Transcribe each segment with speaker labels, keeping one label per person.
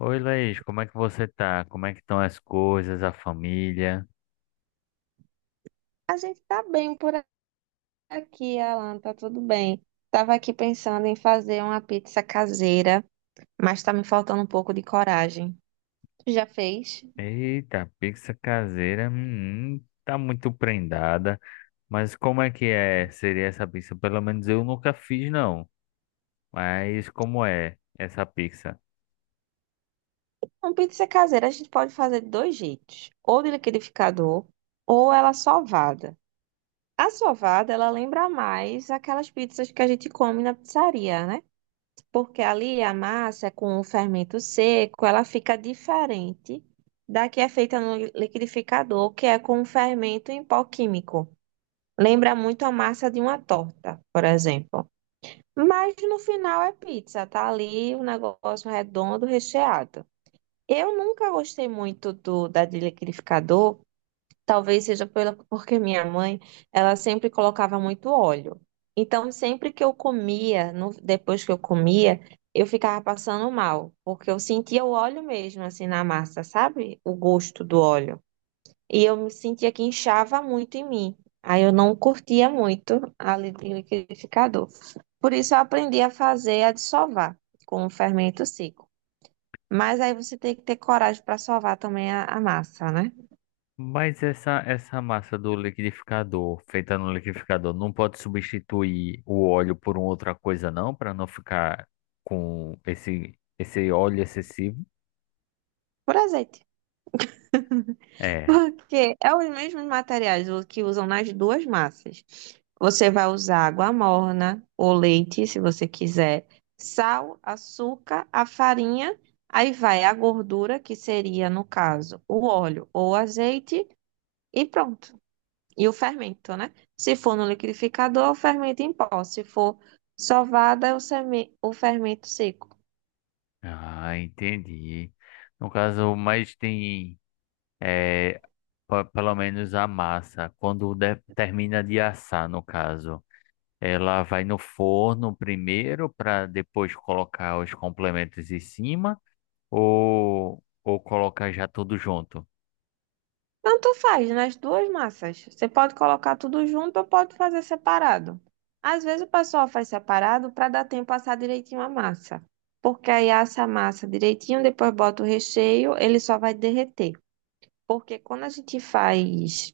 Speaker 1: Oi, Laís, como é que você tá? Como é que estão as coisas, a família?
Speaker 2: A gente tá bem por aqui, Alan, tá tudo bem. Tava aqui pensando em fazer uma pizza caseira, mas tá me faltando um pouco de coragem. Tu já fez?
Speaker 1: Eita, pizza caseira, tá muito prendada. Mas como é que é? Seria essa pizza? Pelo menos eu nunca fiz, não. Mas como é essa pizza?
Speaker 2: Uma pizza caseira a gente pode fazer de dois jeitos, ou de liquidificador, ou ela sovada. A sovada, ela lembra mais aquelas pizzas que a gente come na pizzaria, né? Porque ali a massa é com o fermento seco, ela fica diferente da que é feita no liquidificador, que é com fermento em pó químico. Lembra muito a massa de uma torta, por exemplo. Mas no final é pizza, tá ali o negócio redondo, recheado. Eu nunca gostei muito do da de liquidificador, porque minha mãe, ela sempre colocava muito óleo. Então, sempre que eu comia, depois que eu comia, eu ficava passando mal, porque eu sentia o óleo mesmo, assim, na massa, sabe? O gosto do óleo. E eu me sentia que inchava muito em mim. Aí eu não curtia muito a liquidificador. Por isso eu aprendi a fazer a de com o fermento seco. Mas aí você tem que ter coragem para sovar também a massa, né?
Speaker 1: Mas essa massa do liquidificador, feita no liquidificador, não pode substituir o óleo por uma outra coisa, não? Para não ficar com esse óleo excessivo?
Speaker 2: Por azeite.
Speaker 1: É.
Speaker 2: Porque é os mesmos materiais o que usam nas duas massas. Você vai usar água morna ou leite, se você quiser, sal, açúcar, a farinha, aí vai a gordura, que seria, no caso, o óleo ou o azeite, e pronto. E o fermento, né? Se for no liquidificador, o fermento em pó. Se for sovada, é o fermento seco.
Speaker 1: Ah, entendi. No caso, mas tem, é, pelo menos a massa, quando termina de assar, no caso, ela vai no forno primeiro para depois colocar os complementos em cima ou colocar já tudo junto?
Speaker 2: Tanto faz nas duas massas. Você pode colocar tudo junto ou pode fazer separado. Às vezes o pessoal faz separado para dar tempo a assar direitinho a massa. Porque aí assa a massa direitinho, depois bota o recheio, ele só vai derreter. Porque quando a gente faz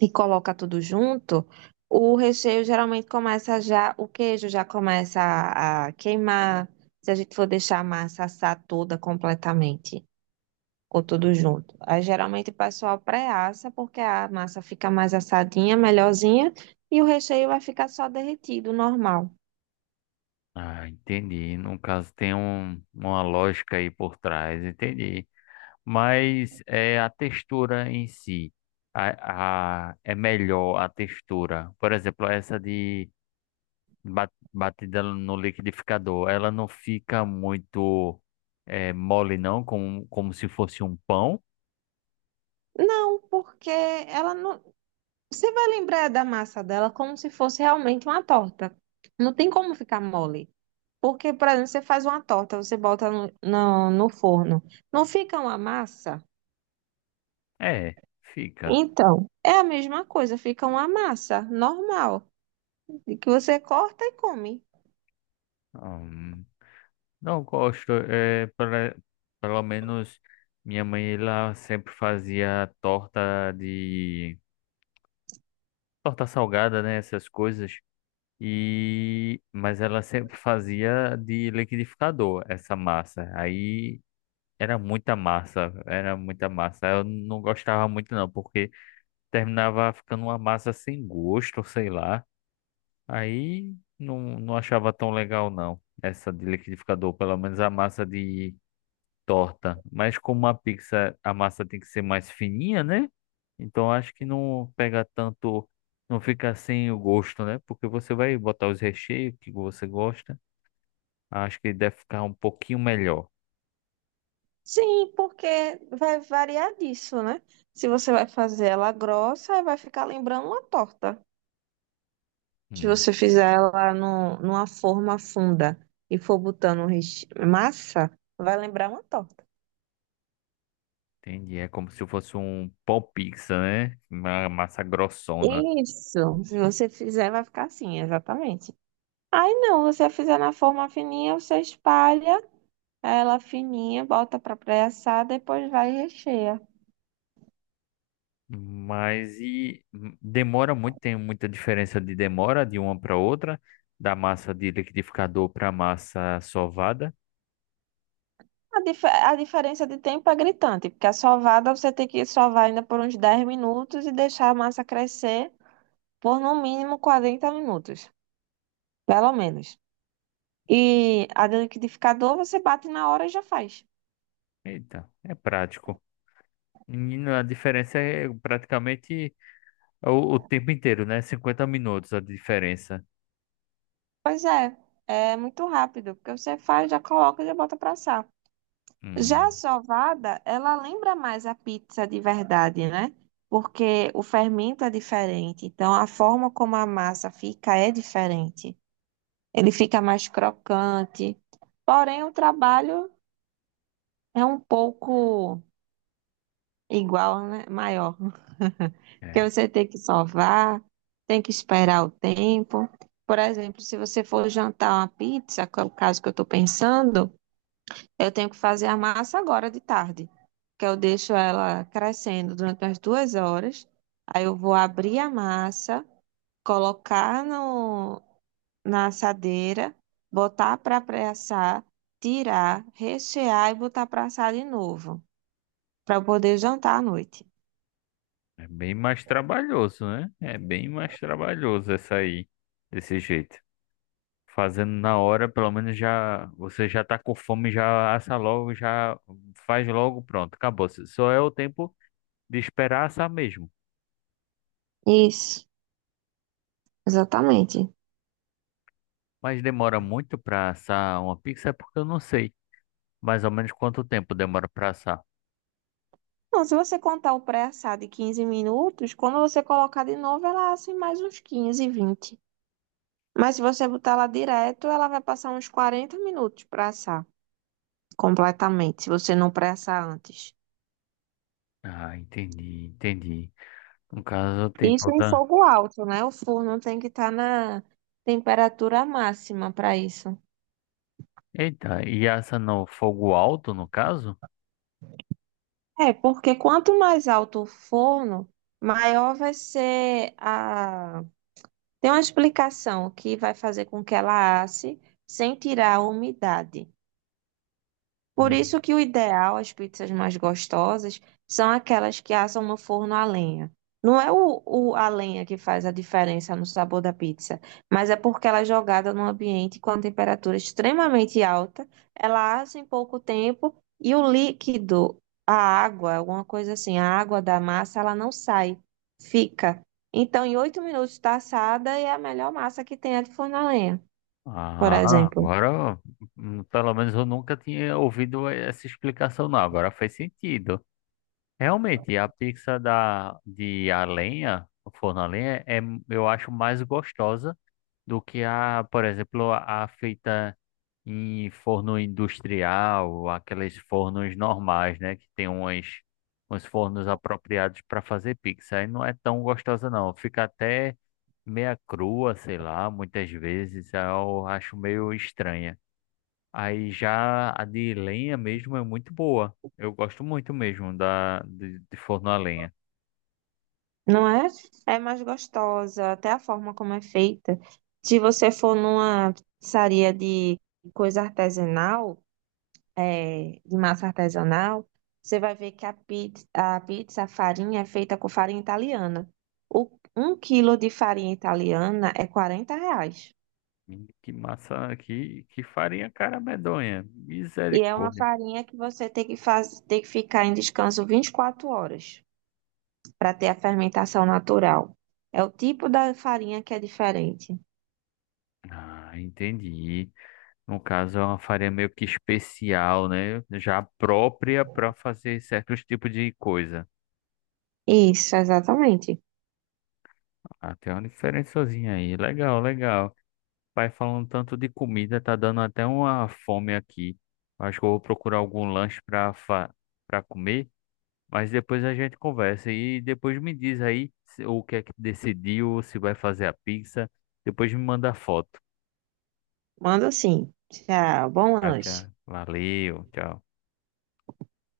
Speaker 2: e coloca tudo junto, o recheio geralmente começa já, o queijo já começa a queimar, se a gente for deixar a massa assar toda completamente, ou tudo junto. Aí geralmente o pessoal pré-assa, porque a massa fica mais assadinha, melhorzinha, e o recheio vai ficar só derretido, normal.
Speaker 1: Ah, entendi. No caso, tem uma lógica aí por trás, entendi. Mas é a textura em si. É melhor a textura. Por exemplo, essa de batida no liquidificador, ela não fica muito mole, não, como se fosse um pão.
Speaker 2: Não, porque ela não. Você vai lembrar da massa dela como se fosse realmente uma torta. Não tem como ficar mole. Porque, por exemplo, você faz uma torta, você bota no forno, não fica uma massa?
Speaker 1: É, fica.
Speaker 2: Então, é a mesma coisa, fica uma massa normal, de que você corta e come.
Speaker 1: Hum, não gosto. É, pelo menos minha mãe ela sempre fazia torta de. Torta salgada, né? Essas coisas. E mas ela sempre fazia de liquidificador essa massa. Aí era muita massa. Eu não gostava muito não, porque terminava ficando uma massa sem gosto, sei lá. Aí não achava tão legal não, essa de liquidificador, pelo menos a massa de torta. Mas como uma pizza, a massa tem que ser mais fininha, né? Então acho que não pega tanto, não fica sem o gosto, né? Porque você vai botar os recheios que você gosta. Acho que deve ficar um pouquinho melhor.
Speaker 2: Sim, porque vai variar disso, né? Se você vai fazer ela grossa, vai ficar lembrando uma torta. Se
Speaker 1: Hum,
Speaker 2: você fizer ela no, numa forma funda e for botando massa, vai lembrar uma torta.
Speaker 1: entendi. É como se fosse um pão pizza, né? Uma massa grossona.
Speaker 2: Isso, se você fizer, vai ficar assim, exatamente. Aí não, você fizer na forma fininha, você espalha ela fininha, bota pra pré-assar, depois vai e recheia.
Speaker 1: Mas e demora muito, tem muita diferença de demora de uma para outra, da massa de liquidificador para massa sovada.
Speaker 2: A diferença de tempo é gritante, porque a sovada você tem que sovar ainda por uns 10 minutos e deixar a massa crescer por no mínimo 40 minutos, pelo menos. E a do liquidificador você bate na hora e já faz.
Speaker 1: Eita, é prático. Menino, a diferença é praticamente o tempo inteiro, né? 50 minutos a diferença.
Speaker 2: Pois é, é muito rápido, porque você faz, já coloca e já bota pra assar. Já a
Speaker 1: Hum,
Speaker 2: sovada, ela lembra mais a pizza de verdade, né? Porque o fermento é diferente, então a forma como a massa fica é diferente. Ele fica mais crocante, porém o trabalho é um pouco igual, né? Maior, porque
Speaker 1: é,
Speaker 2: você tem que sovar, tem que esperar o tempo. Por exemplo, se você for jantar uma pizza, que é o caso que eu estou pensando, eu tenho que fazer a massa agora de tarde, que eu deixo ela crescendo durante umas 2 horas. Aí eu vou abrir a massa, colocar no, na assadeira, botar para pré-assar, tirar, rechear e botar para assar de novo, para eu poder jantar à noite.
Speaker 1: é bem mais trabalhoso, né? É bem mais trabalhoso essa aí, desse jeito. Fazendo na hora, pelo menos já você já tá com fome, já assa logo, já faz logo, pronto, acabou. Se Só é o tempo de esperar assar mesmo.
Speaker 2: Isso, exatamente.
Speaker 1: Mas demora muito para assar uma pizza, é porque eu não sei mais ou menos quanto tempo demora para assar.
Speaker 2: Não, se você contar o pré-assar de 15 minutos, quando você colocar de novo, ela assa em mais uns 15, 20. Mas se você botar ela direto, ela vai passar uns 40 minutos para assar completamente, se você não pré-assar antes.
Speaker 1: Ah, entendi. No caso, tem
Speaker 2: Isso em
Speaker 1: toda.
Speaker 2: fogo alto, né? O forno tem que estar na temperatura máxima para isso.
Speaker 1: Eita, e essa no fogo alto, no caso?
Speaker 2: É, porque quanto mais alto o forno, maior vai ser a. Tem uma explicação que vai fazer com que ela asse sem tirar a umidade. Por
Speaker 1: Hum.
Speaker 2: isso que o ideal, as pizzas mais gostosas, são aquelas que assam no forno a lenha. Não é a lenha que faz a diferença no sabor da pizza, mas é porque ela é jogada num ambiente com a temperatura extremamente alta, ela assa em pouco tempo e o líquido, a água, alguma coisa assim, a água da massa, ela não sai, fica. Então, em 8 minutos está assada e é a melhor massa que tem a de forno a lenha, por
Speaker 1: Ah,
Speaker 2: exemplo.
Speaker 1: agora, pelo menos eu nunca tinha ouvido essa explicação, não. Agora faz sentido. Realmente, a pizza de a lenha, o forno a lenha, é, eu acho mais gostosa do que a, por exemplo, a feita em forno industrial, aqueles fornos normais, né? Que tem uns fornos apropriados para fazer pizza. Aí não é tão gostosa, não. Fica até meia crua, sei lá, muitas vezes. Aí eu acho meio estranha. Aí já a de lenha mesmo é muito boa. Eu gosto muito mesmo de forno a lenha.
Speaker 2: Não é? É mais gostosa, até a forma como é feita. Se você for numa pizzaria de coisa artesanal, é, de massa artesanal, você vai ver que a pizza, a farinha é feita com farinha italiana. O, Um quilo de farinha italiana é R$ 40.
Speaker 1: Que massa, que farinha cara medonha.
Speaker 2: E é uma
Speaker 1: Misericórdia.
Speaker 2: farinha que você tem que tem que ficar em descanso 24 horas para ter a fermentação natural. É o tipo da farinha que é diferente.
Speaker 1: Ah, entendi. No caso, é uma farinha meio que especial, né? Já própria para fazer certos tipos de coisa.
Speaker 2: Isso, exatamente.
Speaker 1: Até uma diferençazinha aí. Legal, legal. Vai falando tanto de comida, tá dando até uma fome aqui. Acho que eu vou procurar algum lanche para comer, mas depois a gente conversa e depois me diz aí o que é que decidiu, se vai fazer a pizza. Depois me manda foto.
Speaker 2: Manda sim. Tchau, bom
Speaker 1: Tchau.
Speaker 2: lanche.
Speaker 1: Valeu, tchau.